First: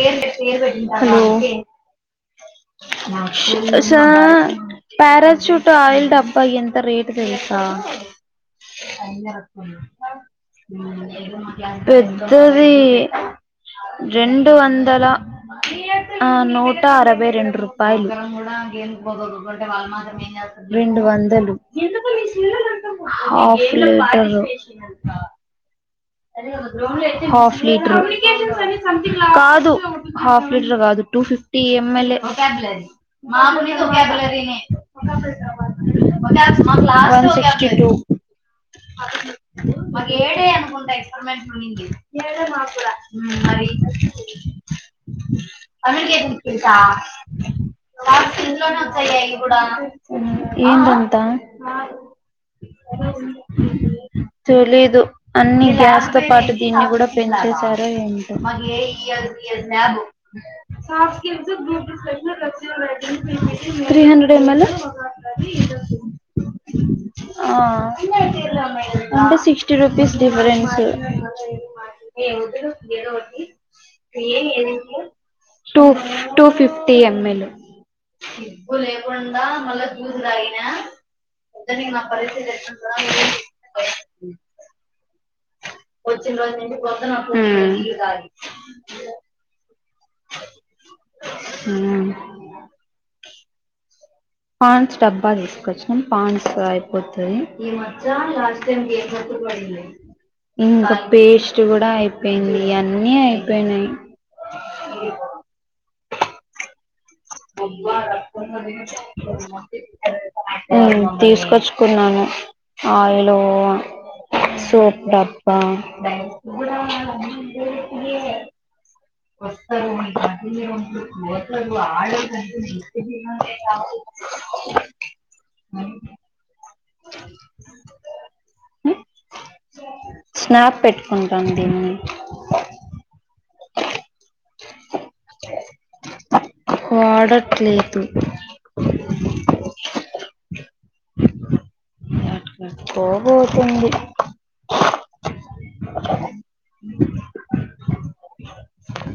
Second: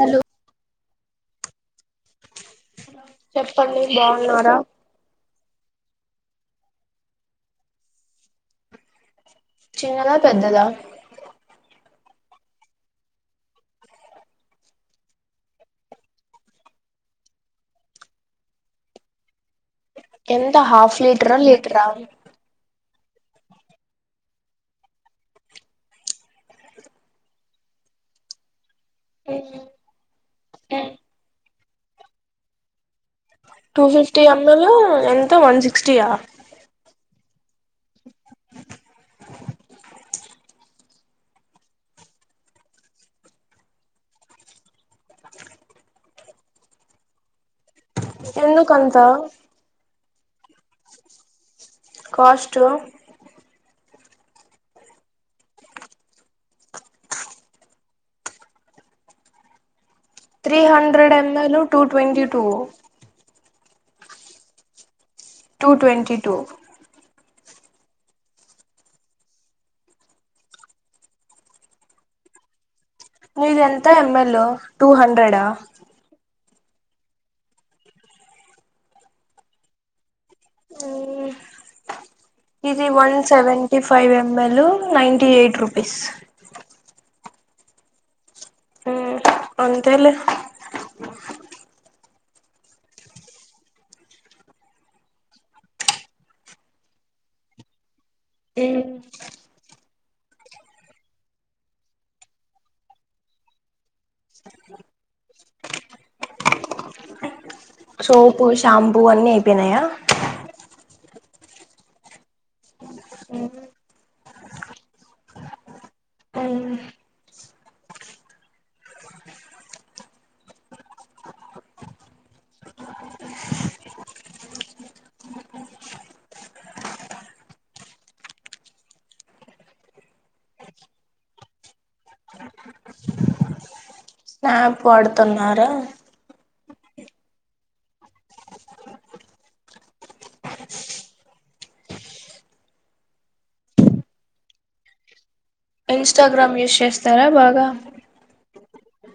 Hello favourite చెప్పండి [unintelligible] స బాగున్నారా పారాచూట్ ట్ ఆయిల్ డబ్బా ఎంత రేట్ తెలుసా చిన్నదా పెద్దదా పెద్దది రెండు వందల ఆ నూట అరవై రెండు రూపాయలు ఎంత హాఫ్ రెండు లీటరా వందలు లీటరా హాఫ్ లీటరు హఫ్ లీటర్ కాదు హాఫ్ లీటర్ కాదు టూ ఫిఫ్టీ ఎం ఎల్ యే వన్ టూ ఫిఫ్టీ ఎంఎల్ ఎంత వన్ సిక్స్టీయా సీ మ ఏడే అనుకు [unintelligible] మెంట్ మ కడ మా కూడా కూడా మరి [unintelligible] అందుకే [unintelligible] ఎందుకంత మ్మ్ ఏంటంట కాస్ట్ తెలీదు అన్ని గ్యా తో పాటు దీన్ని కూడా పెంచేశారో ఏంటో త్రీ సా హండ్రెడ్ బఫ ML two twenty two [unintelligible] three hundred M L యే టూ ట్వంటి టూ ఆ అంటే సిక్స్టీ రూపీస్ డిఫరెన్స్ మా నీది ఎంత ML two హండ్రెడా [unintelligible] two two fifty M L సిగ్గు లేకుండా మళ్ళా చూసారా ఆయన పెద్ద ఇది వన్ సెవెంటీ ఫైవ్ ఎంఎల్ మ్మ్ నైంటీ ఎయిట్ రూపీస్ మ్మ్ మ్మ్ ఓన్ హ్మ్ పాండ్స్ డబ్బా తీసుకొచ్చిన పాండ్స్ అయిపోతే లాస్ట్ టైం గతు పడి [unintelligible] ఇంకా పేస్ట్ కూడా అయిపోయింది అన్నీ అయిపోయినాయి [inaudible] సోపు షాంపూ అన్నీ అయిపోయినాయా మ్మ్ తీసుకొచ్చుకున్నాను ఆయిలు సోప్ డబ్బా వస్తారు. మ్మ్ స్నాప్ పెట్టుకుంటాను దీన్ని స్నాప్ వాడుతున్నారా వాడట్లేదు ఎక్కడికో పోతుంది ఇన్స్టాగ్రామ్ యూస్ చేస్తారా బాగా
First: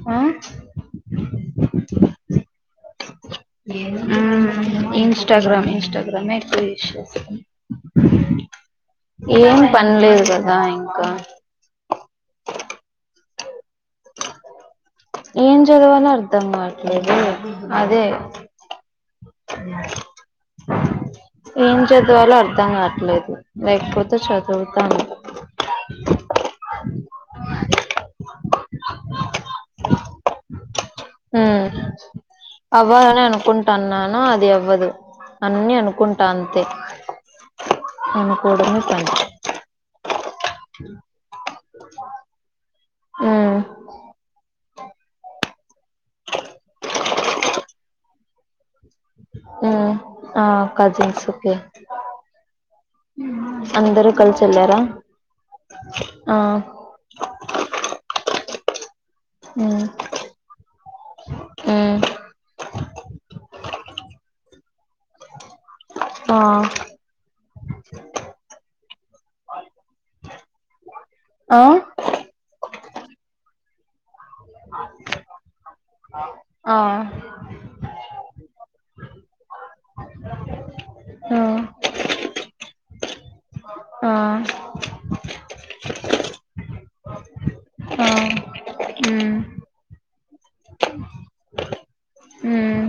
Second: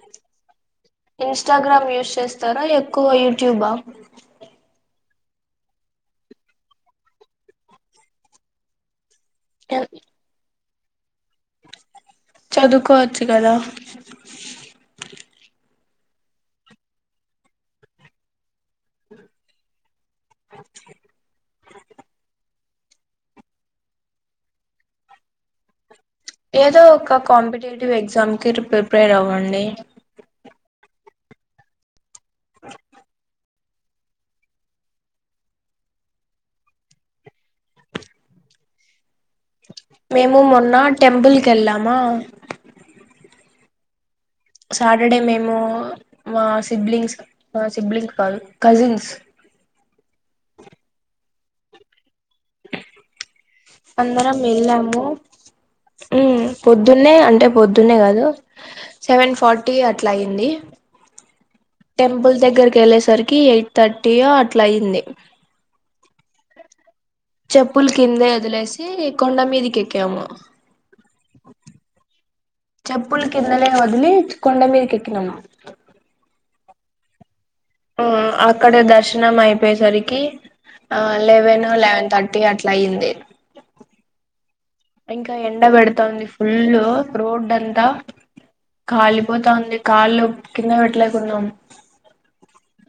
ఆ ఇన్స్టాగ్రామ్ యూస్ చేస్తారా ఎక్కువ యూట్యూబా మ్మ్. ఇన్స్టాగ్రామ్ ఇన్స్టాగ్రామె ఎక్కువ యూస్ చేస్తాను ఏం పన్లేదు ఇగ ఇంకా చదువుకోవచ్చు కదా ఏం చదవాలో అర్థం కాట్లేదే అదే మ్మ్ ఏం చదవాలో అర్థం కావట్లేదు లేకపోతే చదువుతాను ఏదో ఒక కాంపిటేటివ్ ఎగ్జామ్కి ప్రిపేర్ అవ్వండి హ్మ్ అవ్వాలనే అనుకుంటాన్నాను అది అవ్వదు అన్ని అనుకుంటా అంతే అనుకోడమే పని మేము మొన్న టెంపుల్ కి ఎళ్ళామా మ్మ్ సాటర్డే మేము మా సిబ్లింగ్స్ మా సిబ్లింగ్స్ కాదు. కజిన్స్ హ్మ్ ఆ కజిన్స్ ఒకే అందరం వెళ్ళాము, ఆ హ్మ్ పొద్దున్నే అంటే పొద్దున్నే కాదు. సెవెన్ ఫార్టీ ఉమ్ అట్లా అయింది. ఉమ్ టెంపుల్ దగ్గరికి వెళ్ళేసరికి ఎయిట్ థర్టీయో అట్లా అయింది. ఆ చెప్పులు కిందే వదిలేసి కొండ మీదికెక్కాము. ఆ చెప్పులు కిందనే వదిలి కొండ మీదికెక్కినము. ఆ అక్కడ దర్శనం అయిపోయేసరికి ఆ లెవెన్, లెవెన్ థర్టీ అట్లా అయింది. ఆ ఇంకా ఎండ పెడుతోంది ఫుల్ రోడ్ అంత ఆ ఉమ్ కాలిపోతా ఉంది కాళ్లు కింద పెట్టలేకున్నాం. ఉమ్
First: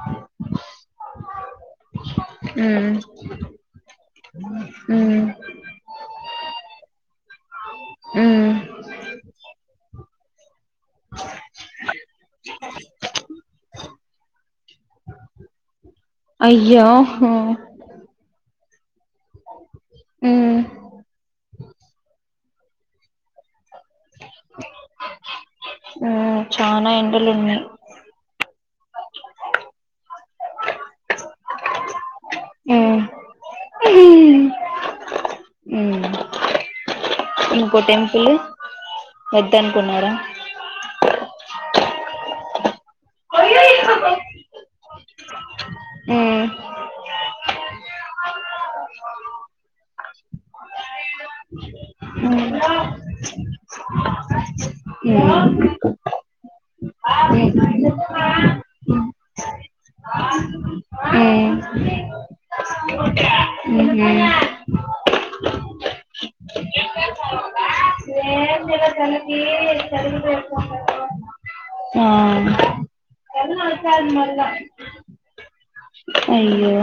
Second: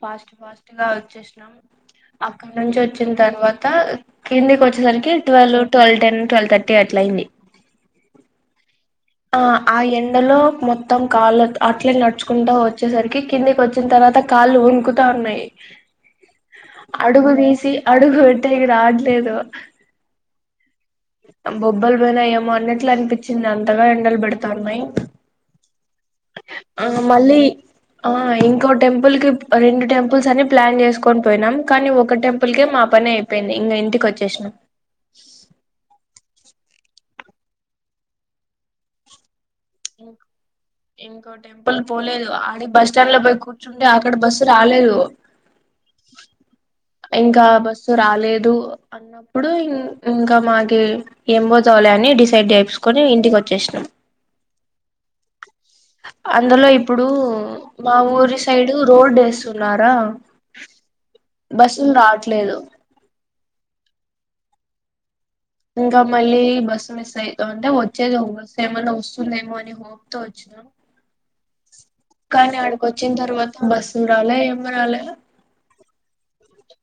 ఫాస్ట్ ఫాస్ట్ గా వచ్చేసినాం అక్కడ నుంచి ఉమ్ వచ్చిన తర్వా త కిందికి వచ్చేసరికి ఉమ్ twelve, twelve ten twelve thirty అట్ల అయింది. మ్మ్ ఆ ఆ ఎండలో మొత్తం కాళ్ళ అట్లే నడుచుకుంటూ వచ్చేసరికి కిందికి వచ్చిన తర్వా త కాళ్ళు వనుకుతా ఉన్నాయి అయ్యో అడుగు తీసి అడుగు పె పెట్టేకి రావట్లేదు. ఉమ్ బొబ్బల్ బెన్ ఏమో అన్నట్లు అనిపించింది అంత అంతగా ఎండలు పెడతా వున్నయి. ఉమ్ ఆ చానా ఎండలు మళ్ళీ ఉన్నాయి ఆ ఇం ఇంకో టెంపుల్ కి రెండు టెంపుల్స్ అని ప్లాన్ చేసుకొని పోయినాం, కానీ ఒక టెంపుల్ కే మా ఉమ్ పని అయిపోయింది. నేను ఇంటికి వచ్చేసిన మ్మ్ ఇంకో టెంపుల్ వద్దనుకున్నారా ఇంకో టెంపుల్ పోలేదు ఆడే బస్ స్టాండ్ లో పోయి కూర్చుంటే అక్కడ బస్సు రాలేదు ఉమ్ ఇంకా బస్సు రాలేదు అన్నప్పుడు ఇం ఇంకా మాక ఏంబో చవాల ని డిసైడ్ చేసుకొని ఇంటికి వచ్చేసినాం హ్మ్ అందులో ఇప్పుడు మా ఊరి సైడు రోడ్ వేస్తున్నారా బస్సులు రావట్లేదు మ్మ్ హ్మ్ ఇంకా మళ్ళీ బస్సు మిస్ అయితా అంటే వచ్చేది బస్ ఏమన్నా వస్తుందేమో అని ఉహు హోప్ తో వచ్చినాం ఆ కానీ అడికి వచ్చిన తర్వాత బస్సు రాలే ఏమి రాలే అయ్యో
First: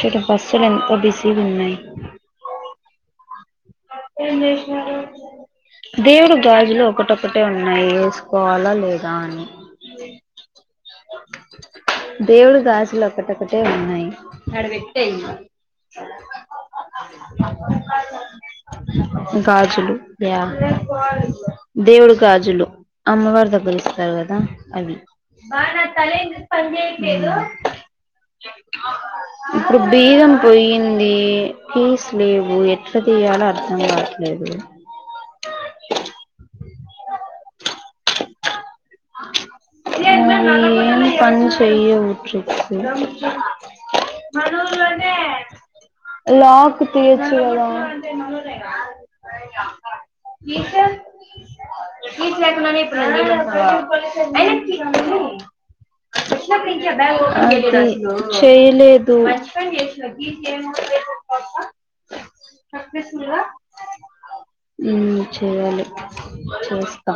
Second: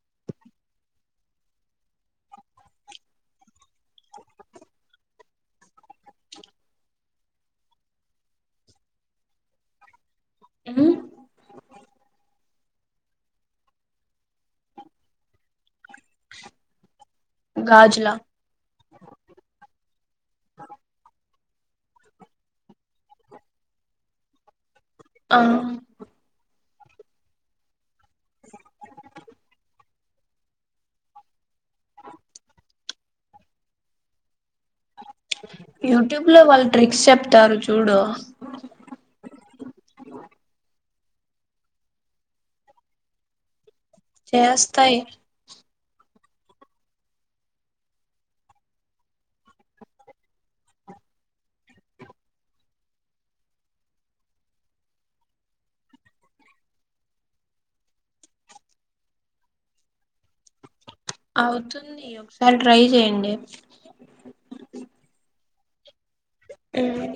చడ బస్సులు ఎంతో బిజీగా ఉన్నాయి ఏం చేసినారు దేవుడు గాజులు ఒకటక్కటే ఉన్నాయి వేసుకోవాలా లేదా అని హ్మ్ దేవుడు గాజులు ఒకటొక్కటే ఉన్నాయి గాజులా గాజులు యా దేవుడు గాజులు అమ్మవారి దగ్గర ఇస్తారు కదా అవి ఆ ఇప్పుడు బీదం పోయింది ఫీస్ లేవు ఎట్లా తీయాలో అర్థం కావట్లేదు యూట్యూబ్ లో వాళ్ళు ట్రిక్స్ చెప్తారు చూడు ఇ ఏను పని చెయ ఉఊట్కు చేస్తాయి లాకు తీచడం ఫ ఫస్ లేక ప్ర అ అ చేయలేదు అవుతుంది ఒకసారి ట్రై సక్సెస్ఫుల్ చెయండి గా మ్మ్ చేయాలి చూస్తా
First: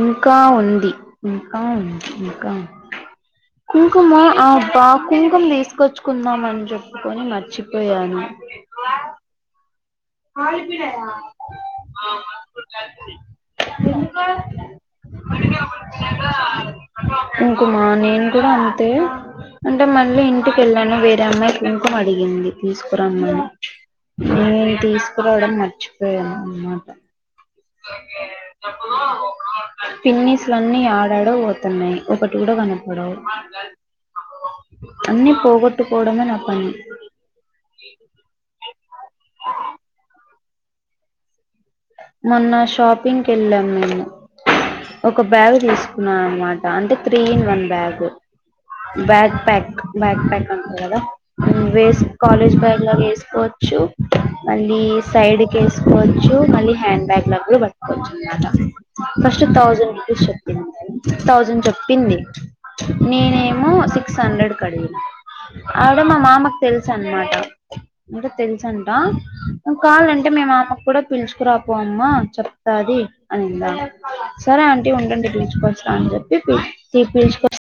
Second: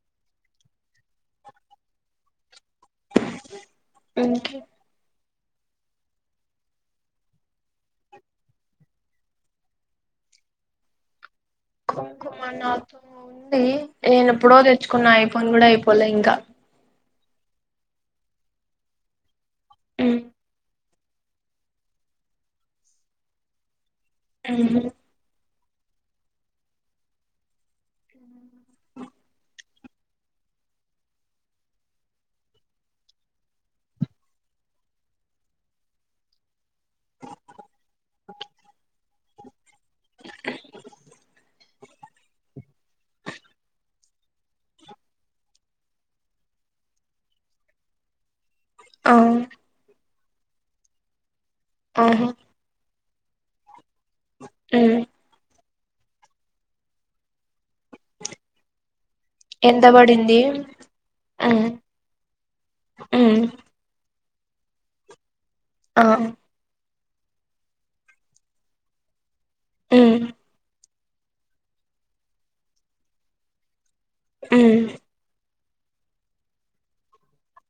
ఇంకా ఉంది ఇంకా ఉ ఇంకా కుకు మ ఆ బపు కుంకం తీసుకొచ్చుకుందామని చెప్పుకొని మర్చిపోయాను ఆ ఇప్పుడ కొంకోమ నాతో ఉండి నేను ఎప్పుడో ఎందుకు తెచ్చుకున్నా యిపోన్ కూడా అయిపోలే ఇంకా ఇంకుమా నేను కూడా అంతే అంటే మళ్ళీ ఇంటికిెళ్ళ నేను వేరే అమ్మాయి ఫంకం అడిగింది తీసుకురమ్మ మచిపోయి అమాట పిన్నిస్లన్నిీ ఆడాడ పోతున్నాయి ఒకటి కూడా కనపడవు అన్ని పోగొట్టుకోవడమే నా పని మొన్న షాపింగ్కి వెళ్ళాం మేము ఒక బ్యాగు్ తీసుకున్నానునమాట అంటే త్రీ ఇన్ వన్ బ్యాగు ఆ బ్యాగ్ ప్యాక్ బ్యాగ్ ప్యాక్ అంటందిదా వేస్ట్ ఆహా కాలేజ్ బ్యాగ్ లాగ వేస్ సుకోవచ్చు మళ్ళీ సైడ్ క వేసుకోవచ్చు మళ్ళీ హ్యాండ్ బ్యాగ్ లా కూడా పట్టుకొచ్చున్నట ఫస్ట్ ఎంత థౌజండ్ రూపీస్ పడింది చెప్పింది థౌజండ్ చెప్పింది నేనేమో సిక్ సిక్స్ హండ్రెడ్ కడిగిిన ఆవిడ మా మామకు తెలుసు చ అనమాట అంటే తెలుసంట కావాలంటే మేము ఆమెకు కూడా పిలుచుకురాపో అమ్మా చెప్తాది అనిందా ఆమె సరే ఆ అంటీ ఉండండి పిలుచుకోవచ్చా అని చెప్పి పిచుకో ఈ పిలుచు